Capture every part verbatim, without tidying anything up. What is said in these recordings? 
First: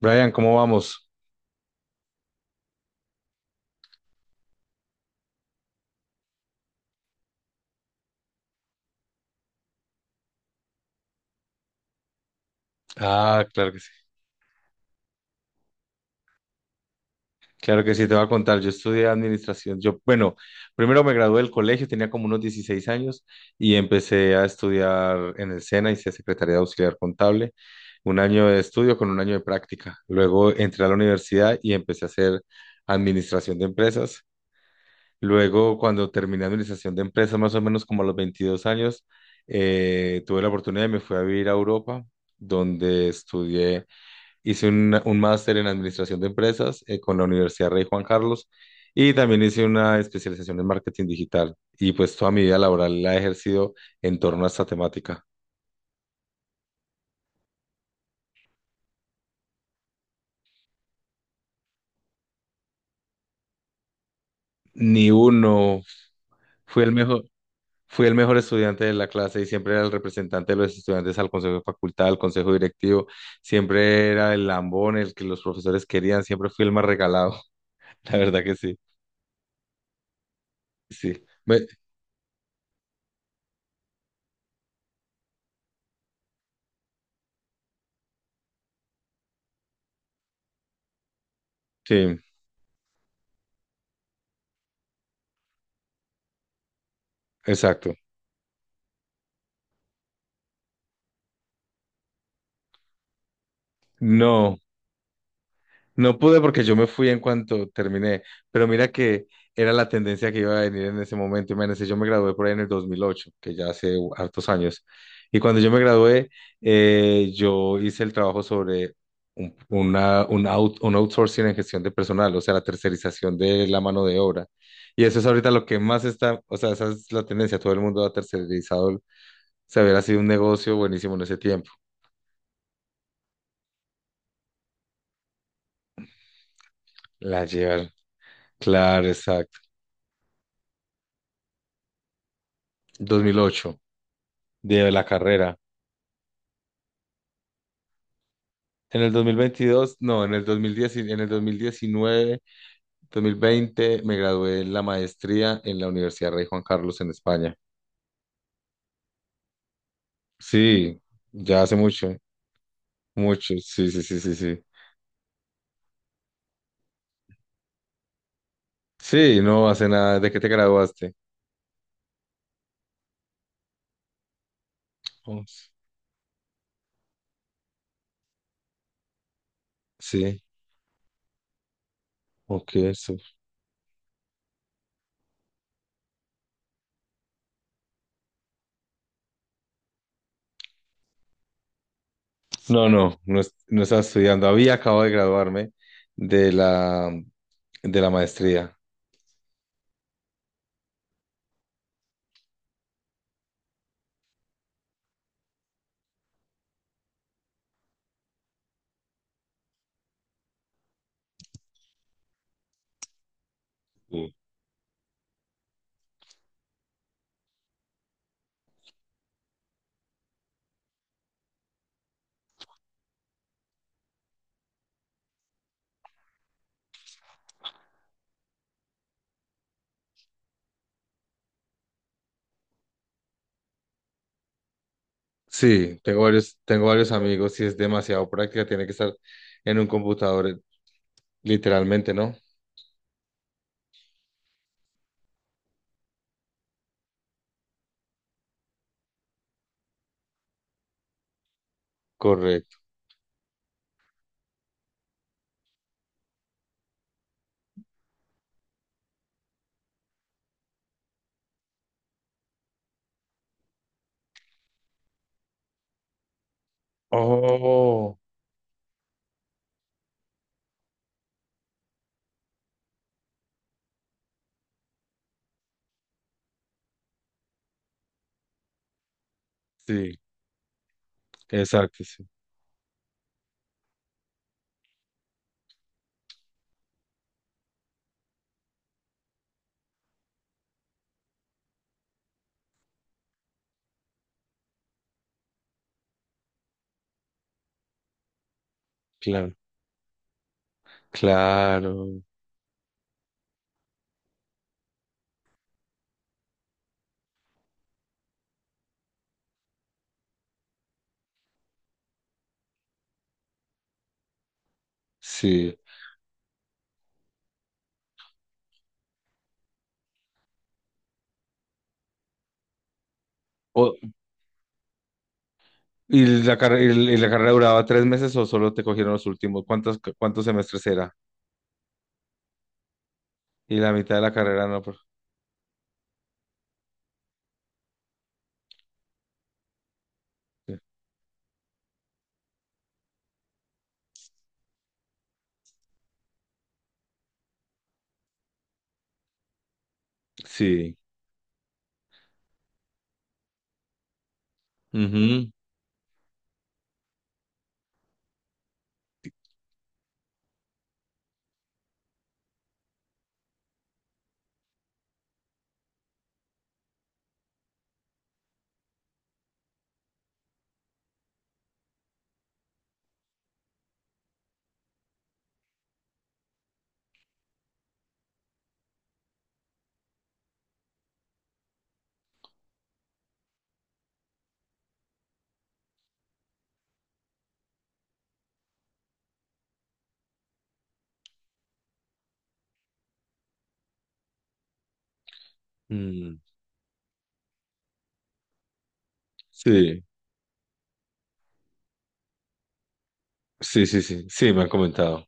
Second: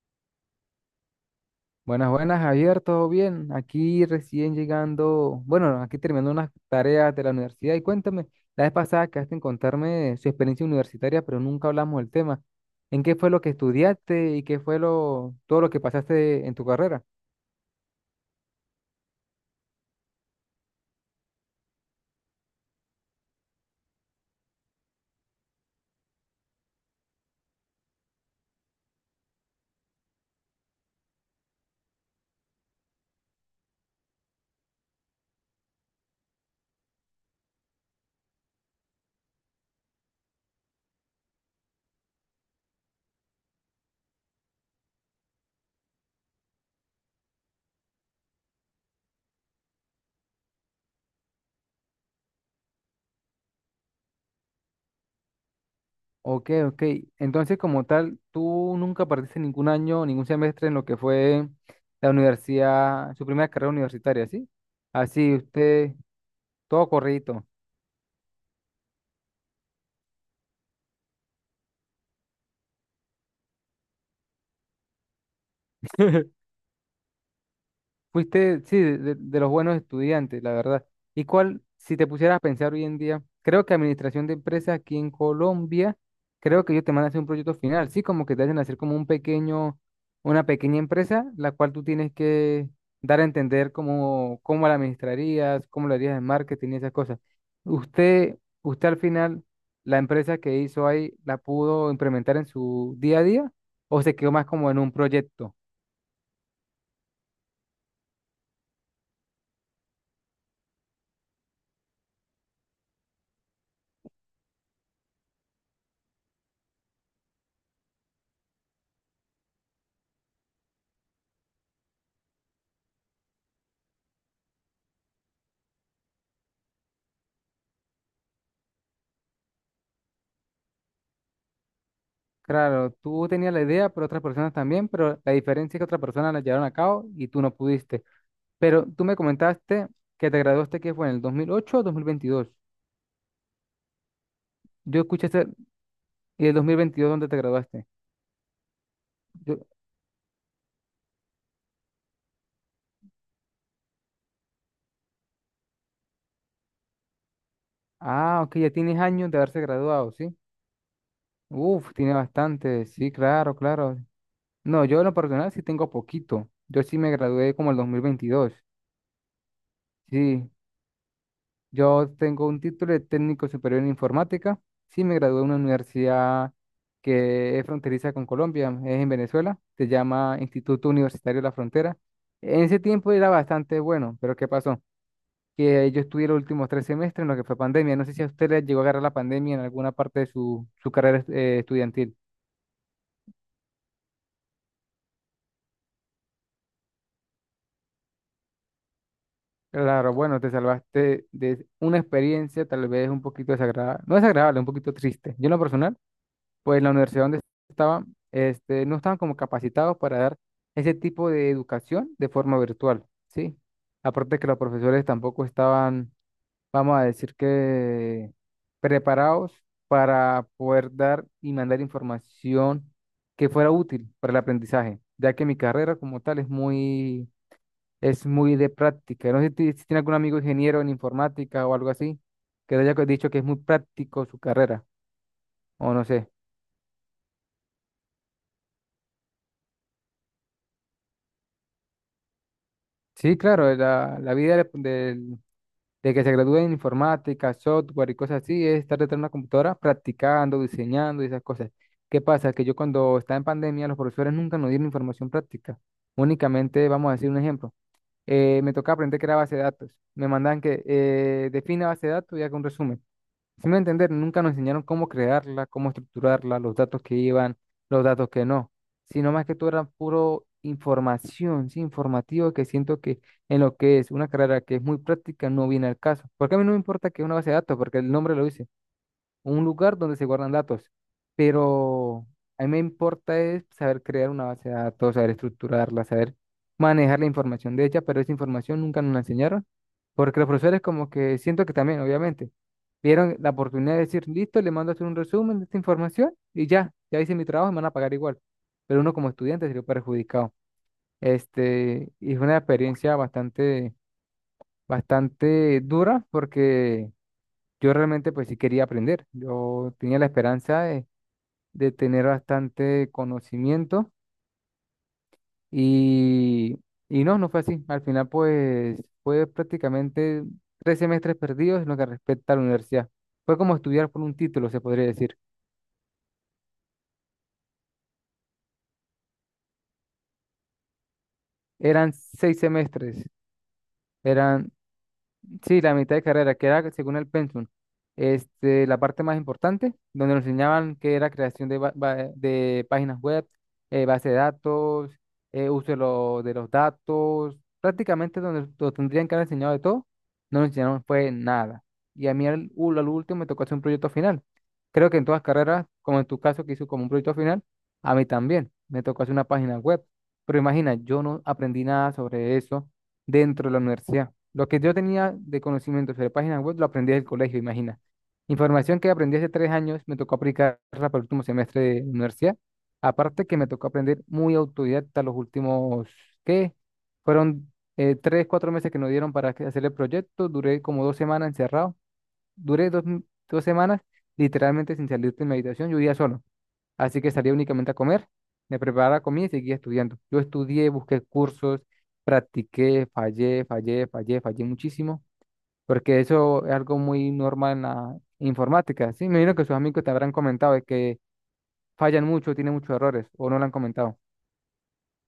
Brian, ¿cómo vamos? Buenas, buenas, Javier, ¿todo bien? Aquí recién llegando, bueno, aquí terminando unas tareas de la universidad y cuéntame, la vez pasada quedaste en contarme su experiencia universitaria, pero nunca hablamos del tema. ¿En qué fue lo Ah, que claro que sí. estudiaste y qué fue lo, todo lo que pasaste en tu carrera? Claro que sí, te voy a contar. Yo estudié administración. Yo, bueno, primero me gradué del colegio, tenía como unos dieciséis años y empecé a estudiar en el SENA, hice Secretaría de Auxiliar Contable, un año de estudio con un año de práctica. Luego entré a la universidad y empecé a hacer administración de empresas. Luego, cuando terminé administración de empresas, más o menos como a los veintidós años, eh, tuve la oportunidad y me fui a vivir a Europa, donde estudié. Hice un, un máster en administración de empresas eh, con la Universidad Rey Juan Carlos y también hice una especialización en marketing digital. Y pues toda mi vida laboral la he ejercido en torno a esta temática. Ok, ok. Entonces, como tal, tú nunca partiste ningún año, ningún semestre en lo que fue la universidad, su primera carrera universitaria, ¿sí? Ni Así, uno. usted, Fui todo el mejor, corridito. fui el mejor estudiante de la clase y siempre era el representante de los estudiantes al consejo de facultad, al consejo directivo. Siempre era el lambón, el que los profesores querían. Siempre fui el más regalado. La verdad que Fuiste, sí. sí, de, de- de los buenos estudiantes, la verdad. Sí. ¿Y cuál, Me- si te pusieras a pensar hoy en día, creo que administración de empresas aquí en Colombia, creo que ellos te mandan a hacer un proyecto final, sí, como que te hacen hacer como un pequeño, una pequeña empresa, la cual tú tienes sí, que dar a entender cómo, cómo la administrarías, cómo lo harías en marketing y esas cosas. exacto. Usted, usted al final, la empresa que hizo ahí, ¿la pudo implementar en su día a día o se quedó más No. como en un proyecto? No pude porque yo me fui en cuanto terminé, pero mira que era la tendencia que iba a venir en ese momento. Imagínense, yo me gradué por ahí en el dos mil ocho, que ya hace u- hartos años. Y cuando yo me gradué, eh, yo hice el trabajo sobre un, una- un, out- un outsourcing en gestión de personal, o sea, la tercerización de la mano de obra. Y eso es ahorita lo que más está, o sea, esa es la tendencia. Todo el mundo ha tercerizado. Se sea, hubiera sido un negocio buenísimo en ese tiempo. Claro, tú tenías la idea, pero otras personas también, pero la diferencia es que otras personas la llevaron a cabo y La tú no llevan. pudiste. Pero tú Claro, me exacto. comentaste que te graduaste, ¿qué fue? ¿En el dos mil ocho o dos mil veintidós? Dos mil ocho de Yo la escuché este, carrera. ¿y el dos mil veintidós dónde te graduaste? En el dos mil Yo, veintidós, no, en el dos mil diez, en el dos dos mil diecinueve, dos mil veinte, me gradué en la maestría en la Universidad Rey Juan Carlos en España. ah, ok, ya tienes años de haberse graduado, ¿sí? Sí, ya hace Uf, mucho, tiene bastante, sí, mucho, claro, sí, claro. sí, sí, sí, sí. No, yo en lo personal sí tengo poquito. Yo sí me gradué como el dos mil veintidós, Sí, no hace nada, ¿de qué te sí. graduaste? Yo tengo un título de técnico superior en informática. Sí, me gradué Oh, en una universidad que es fronteriza con Colombia, es en Venezuela, se llama sí, Instituto Universitario de la Frontera. En ok, ese tiempo eso. era bastante bueno, pero ¿qué pasó? Que yo estudié los últimos tres semestres en lo que fue pandemia. No sé si a usted le llegó a agarrar la pandemia en alguna parte de su, su carrera eh, estudiantil. No, no, no, es- no estaba estudiando, había acabado de graduarme de la, de la maestría. Claro, bueno, te salvaste de una experiencia tal vez un poquito desagradable, no desagradable, un poquito triste. Yo en lo personal pues la universidad donde estaba, este, no estaban como capacitados para dar ese tipo de educación de forma virtual, ¿sí? Sí, Aparte que los profesores tampoco estaban, vamos a decir que, preparados para poder dar y mandar información que fuera útil para el aprendizaje, ya que mi carrera como tal es muy, es muy de práctica. No sé si, ti- si tiene algún amigo ingeniero en informática o algo así, que le haya dicho que es muy práctico su carrera, o sí, no tengo sé. varios, tengo varios amigos y es demasiado práctica, tiene que estar en un computador, literalmente, ¿no? Sí, claro, la, la vida de, del- de que se gradúe en informática, software y cosas así, es estar detrás de una computadora practicando, diseñando y esas cosas. ¿Qué pasa? Que yo Correcto. cuando estaba en pandemia, los profesores nunca nos dieron información práctica. Únicamente, vamos a decir un ejemplo, eh, me tocaba aprender que era base de datos. Me mandaban que eh, defina base de datos y haga un resumen. Si me entender, nunca nos enseñaron cómo crearla, cómo estructurarla, los datos que iban, los Oh, datos que no, sino más que todo era puro información, sí, informativo, que siento que en lo que es una carrera que es muy práctica no viene al caso. Porque a mí no me importa que es una base de datos, porque el nombre lo dice un lugar donde sí, se guardan datos. exacto, sí. Pero a mí me importa es saber crear una base de datos, saber estructurarla, saber manejar la información de ella, pero esa información nunca nos la enseñaron, porque los profesores como que siento que también, obviamente, vieron la oportunidad de decir, listo, le mando a hacer un resumen de esta información y ya, ya hice mi trabajo, me van a pagar igual. Pero uno como Claro, estudiante salió perjudicado. Este, claro, y fue una experiencia bastante, bastante dura porque yo realmente pues sí quería aprender. Yo tenía la esperanza de, de tener bastante conocimiento sí. y, y no, no fue así. Al final pues fue prácticamente tres semestres perdidos en lo que respecta a la universidad. Fue como O- estudiar por un título, se podría decir. ¿Y la, carre- y la carrera duraba tres meses o solo te cogieron los últimos? ¿Cuántos, cuántos semestres era? Eran seis semestres, Y la mitad de la carrera eran no. por- sí, la mitad de carrera, que era según el pensum, este, la parte más importante, donde nos enseñaban que era creación de, ba- ba- de páginas web, eh, base de datos, eh, uso de, lo- de los datos, prácticamente donde nos tendrían que haber enseñado de todo, no nos Sí. enseñaron fue nada. Y a mí al, ul- al último me tocó hacer un proyecto final. Creo que en todas Ujú. carreras, como en tu caso que hizo como un proyecto final, a mí también me tocó hacer una página web. Pero imagina, yo no aprendí nada sobre eso dentro de la universidad. Lo que yo tenía de conocimiento sobre páginas web lo aprendí del colegio, imagina. Información que aprendí hace tres años, me tocó aplicarla para el último semestre de universidad. Aparte que me tocó aprender muy autodidacta los últimos, ¿qué? Fueron eh, tres, cuatro meses que nos dieron para que- hacer el proyecto. Duré como dos semanas encerrado. Duré dos, dos semanas literalmente sin salir de mi habitación. Yo vivía solo así que salía únicamente a comer, me preparaba la comida y seguía estudiando. Yo estudié, busqué cursos, practiqué, fallé, fallé, fallé, fallé muchísimo, porque Mm. eso es algo muy normal en la informática, ¿sí? Me imagino que sus amigos Sí, te habrán comentado de que fallan mucho, tienen muchos errores, o no lo han sí, sí, comentado. sí. Sí, me han comentado.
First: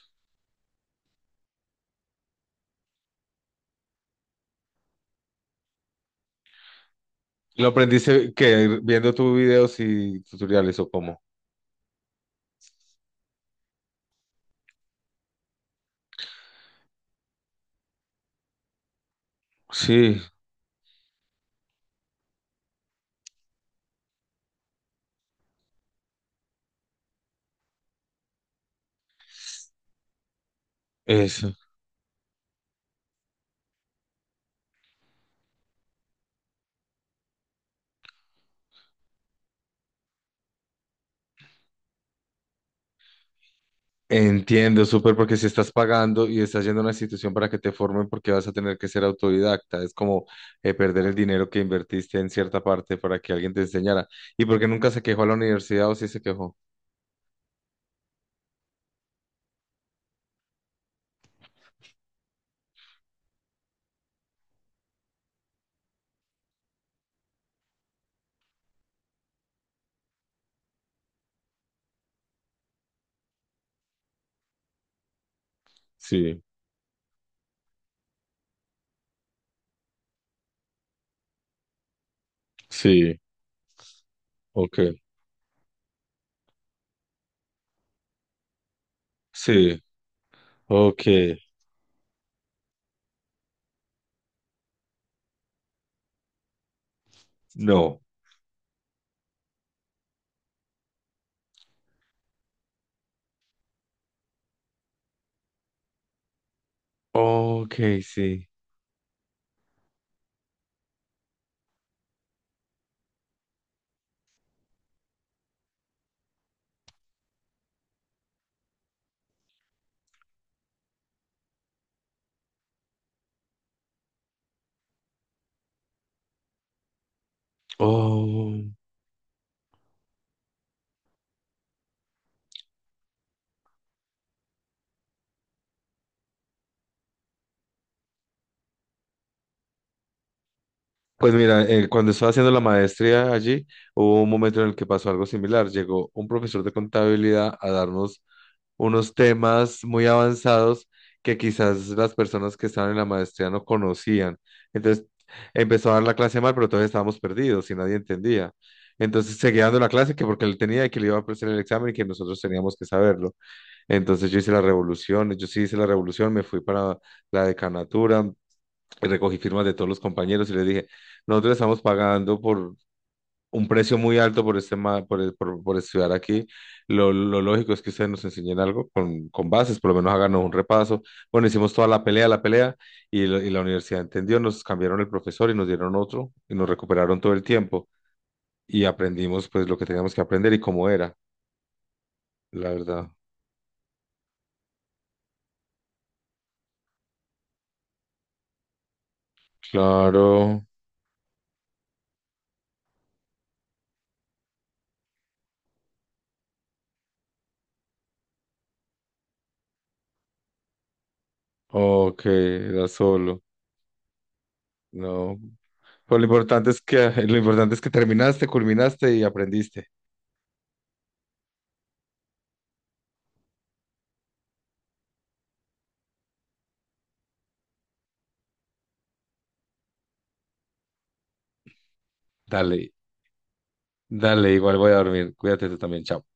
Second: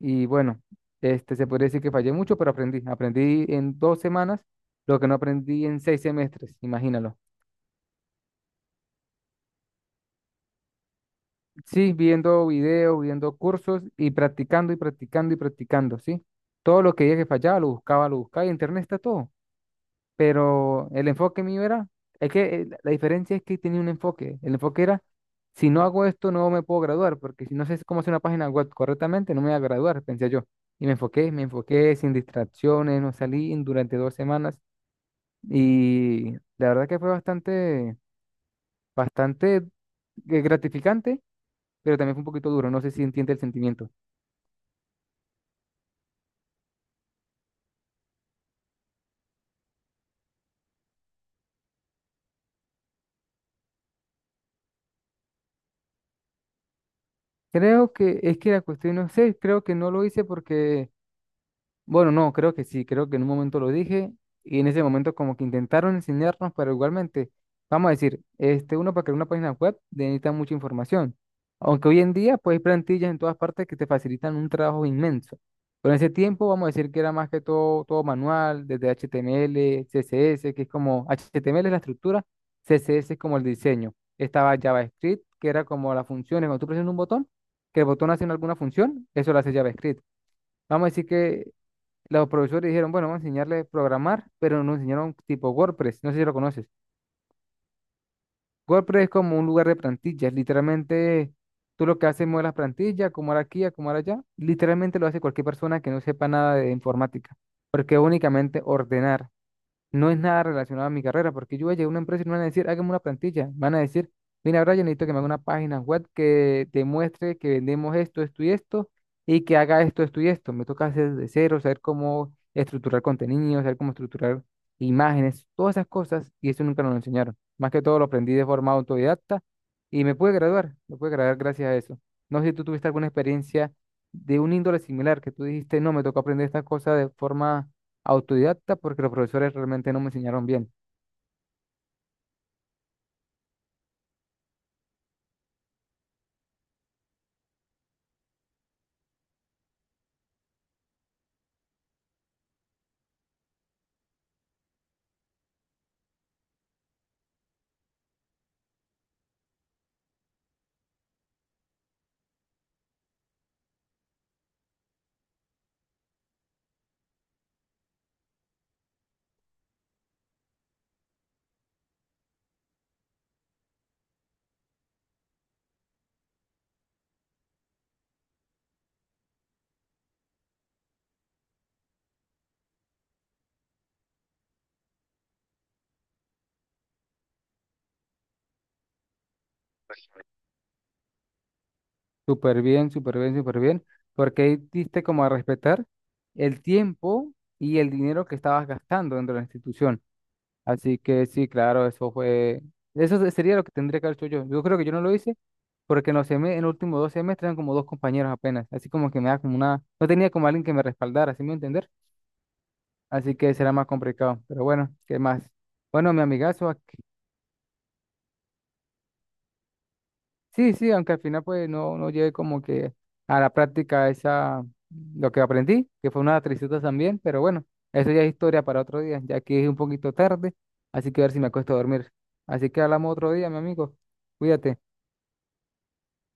Y bueno, este, se podría decir que fallé mucho, pero aprendí. Aprendí en dos semanas lo que no aprendí en seis semestres, imagínalo. ¿Lo aprendiste que viendo tus videos y tutoriales o cómo? Sí, viendo videos, viendo cursos y practicando y practicando y practicando, ¿sí? Todo lo que dije que fallaba, lo buscaba, lo buscaba y en internet está todo. Sí, Pero el enfoque mío era, es que eh, la diferencia es que tenía un enfoque. El enfoque era, si no hago esto, no me puedo graduar, porque si no sé cómo hacer una página web correctamente, no me voy a graduar, pensé yo. Y me enfoqué, me eso. enfoqué sin distracciones, no salí durante dos semanas y la verdad que fue bastante, bastante eh, gratificante pero también fue un poquito duro, no sé si entiende el sentimiento. Entiendo, súper, porque si estás pagando y estás yendo a una institución para que te formen, porque vas a tener que ser autodidacta. Es como eh, perder el dinero que invertiste en cierta parte para que alguien te enseñara. ¿Y porque nunca se quejó a la universidad o sí se quejó? Creo que es que la cuestión, no sé, creo que no lo hice porque bueno, no, creo que sí, creo que en un momento lo dije y en ese momento como que intentaron enseñarnos, pero igualmente, vamos a decir, este, uno para crear una página web necesita mucha información, aunque hoy en día pues hay plantillas en todas partes que te facilitan un trabajo inmenso, pero en ese Sí, tiempo vamos a decir que era más que todo, todo manual, desde H T M L, C S S, que es como, HTML es la estructura, C S S es sí, como el diseño, estaba ok. JavaScript, que era como las funciones, cuando tú presionas un botón, que el botón hace alguna función, eso lo hace Sí, JavaScript. Vamos a ok, decir que los profesores dijeron, bueno, vamos a enseñarle a programar, pero nos enseñaron tipo WordPress, no sé si lo conoces. no, WordPress es como un lugar de plantillas, literalmente tú lo que haces es mover las plantillas, como ahora aquí, como ahora allá, literalmente lo hace cualquier persona que no sepa nada de informática, porque ok, es sí. únicamente ordenar, no es nada relacionado a mi carrera, porque yo voy a llegar a una empresa y me van a decir, hágame una plantilla. Me van a decir, mira, Brian, necesito que me haga una página web que demuestre que vendemos esto, esto y esto, y que haga esto, esto y esto. Me toca hacer de cero, saber cómo estructurar contenido, saber cómo estructurar imágenes, todas esas cosas, y eso nunca nos lo enseñaron. Más que todo lo aprendí de Oh. forma autodidacta y me pude graduar, me pude graduar gracias a eso. No sé si tú tuviste alguna experiencia de un índole similar, que tú dijiste, no, me tocó aprender estas cosas de forma autodidacta porque los profesores realmente no me enseñaron bien. Pues mira, eh, cuando estaba haciendo la maestría allí, hubo un momento en el que pasó algo similar. Llegó un profesor de contabilidad a darnos unos temas muy avanzados que quizás las personas que estaban en la maestría no conocían. Entonces empezó a dar la clase mal, pero todos estábamos perdidos y nadie entendía. Entonces seguía dando la clase que porque él tenía y que le iba a presentar el examen y que nosotros teníamos que saberlo. Entonces yo hice la revolución, yo sí hice la revolución, me fui para la decanatura, recogí firmas de todos los compañeros y les dije, nosotros estamos pagando por un precio muy alto por, este, ma- por, el- por, por estudiar aquí. Lo, lo lógico es que ustedes nos enseñen algo con, con bases, por lo menos háganos un repaso. Bueno, hicimos toda la pelea, la pelea, y, lo- y la universidad entendió, nos cambiaron el profesor y nos dieron otro, y nos recuperaron todo el tiempo, y aprendimos pues lo que teníamos que aprender y cómo era, Súper la bien, verdad. súper bien, súper bien. Porque ahí diste como a respetar el tiempo y el dinero que estabas gastando dentro de la institución. Claro, Así que sí, claro, eso fue... Eso se- sería lo que tendría que haber hecho yo. Yo creo que yo no lo hice porque en los, seme- en los últimos dos semestres eran como dos compañeros apenas. Así como que me da como una... No tenía como alguien que me respaldara, ¿sí me voy a entender. ok, era Así solo, que será más complicado. Pero bueno, ¿qué no. más? Bueno, Pero mi lo importante amigazo, es que, lo importante es que terminaste, culminaste y aprendiste. sí, sí, aunque al final pues no, no lleve como que a la práctica esa lo que aprendí, que fue una tristeza también, pero bueno, eso ya es historia para otro día, ya que es un poquito tarde, así que a ver si me acuesto a dormir. Así que Dale, hablamos otro día, mi amigo. dale, igual Cuídate. voy a dormir. Cuídate tú también, chao.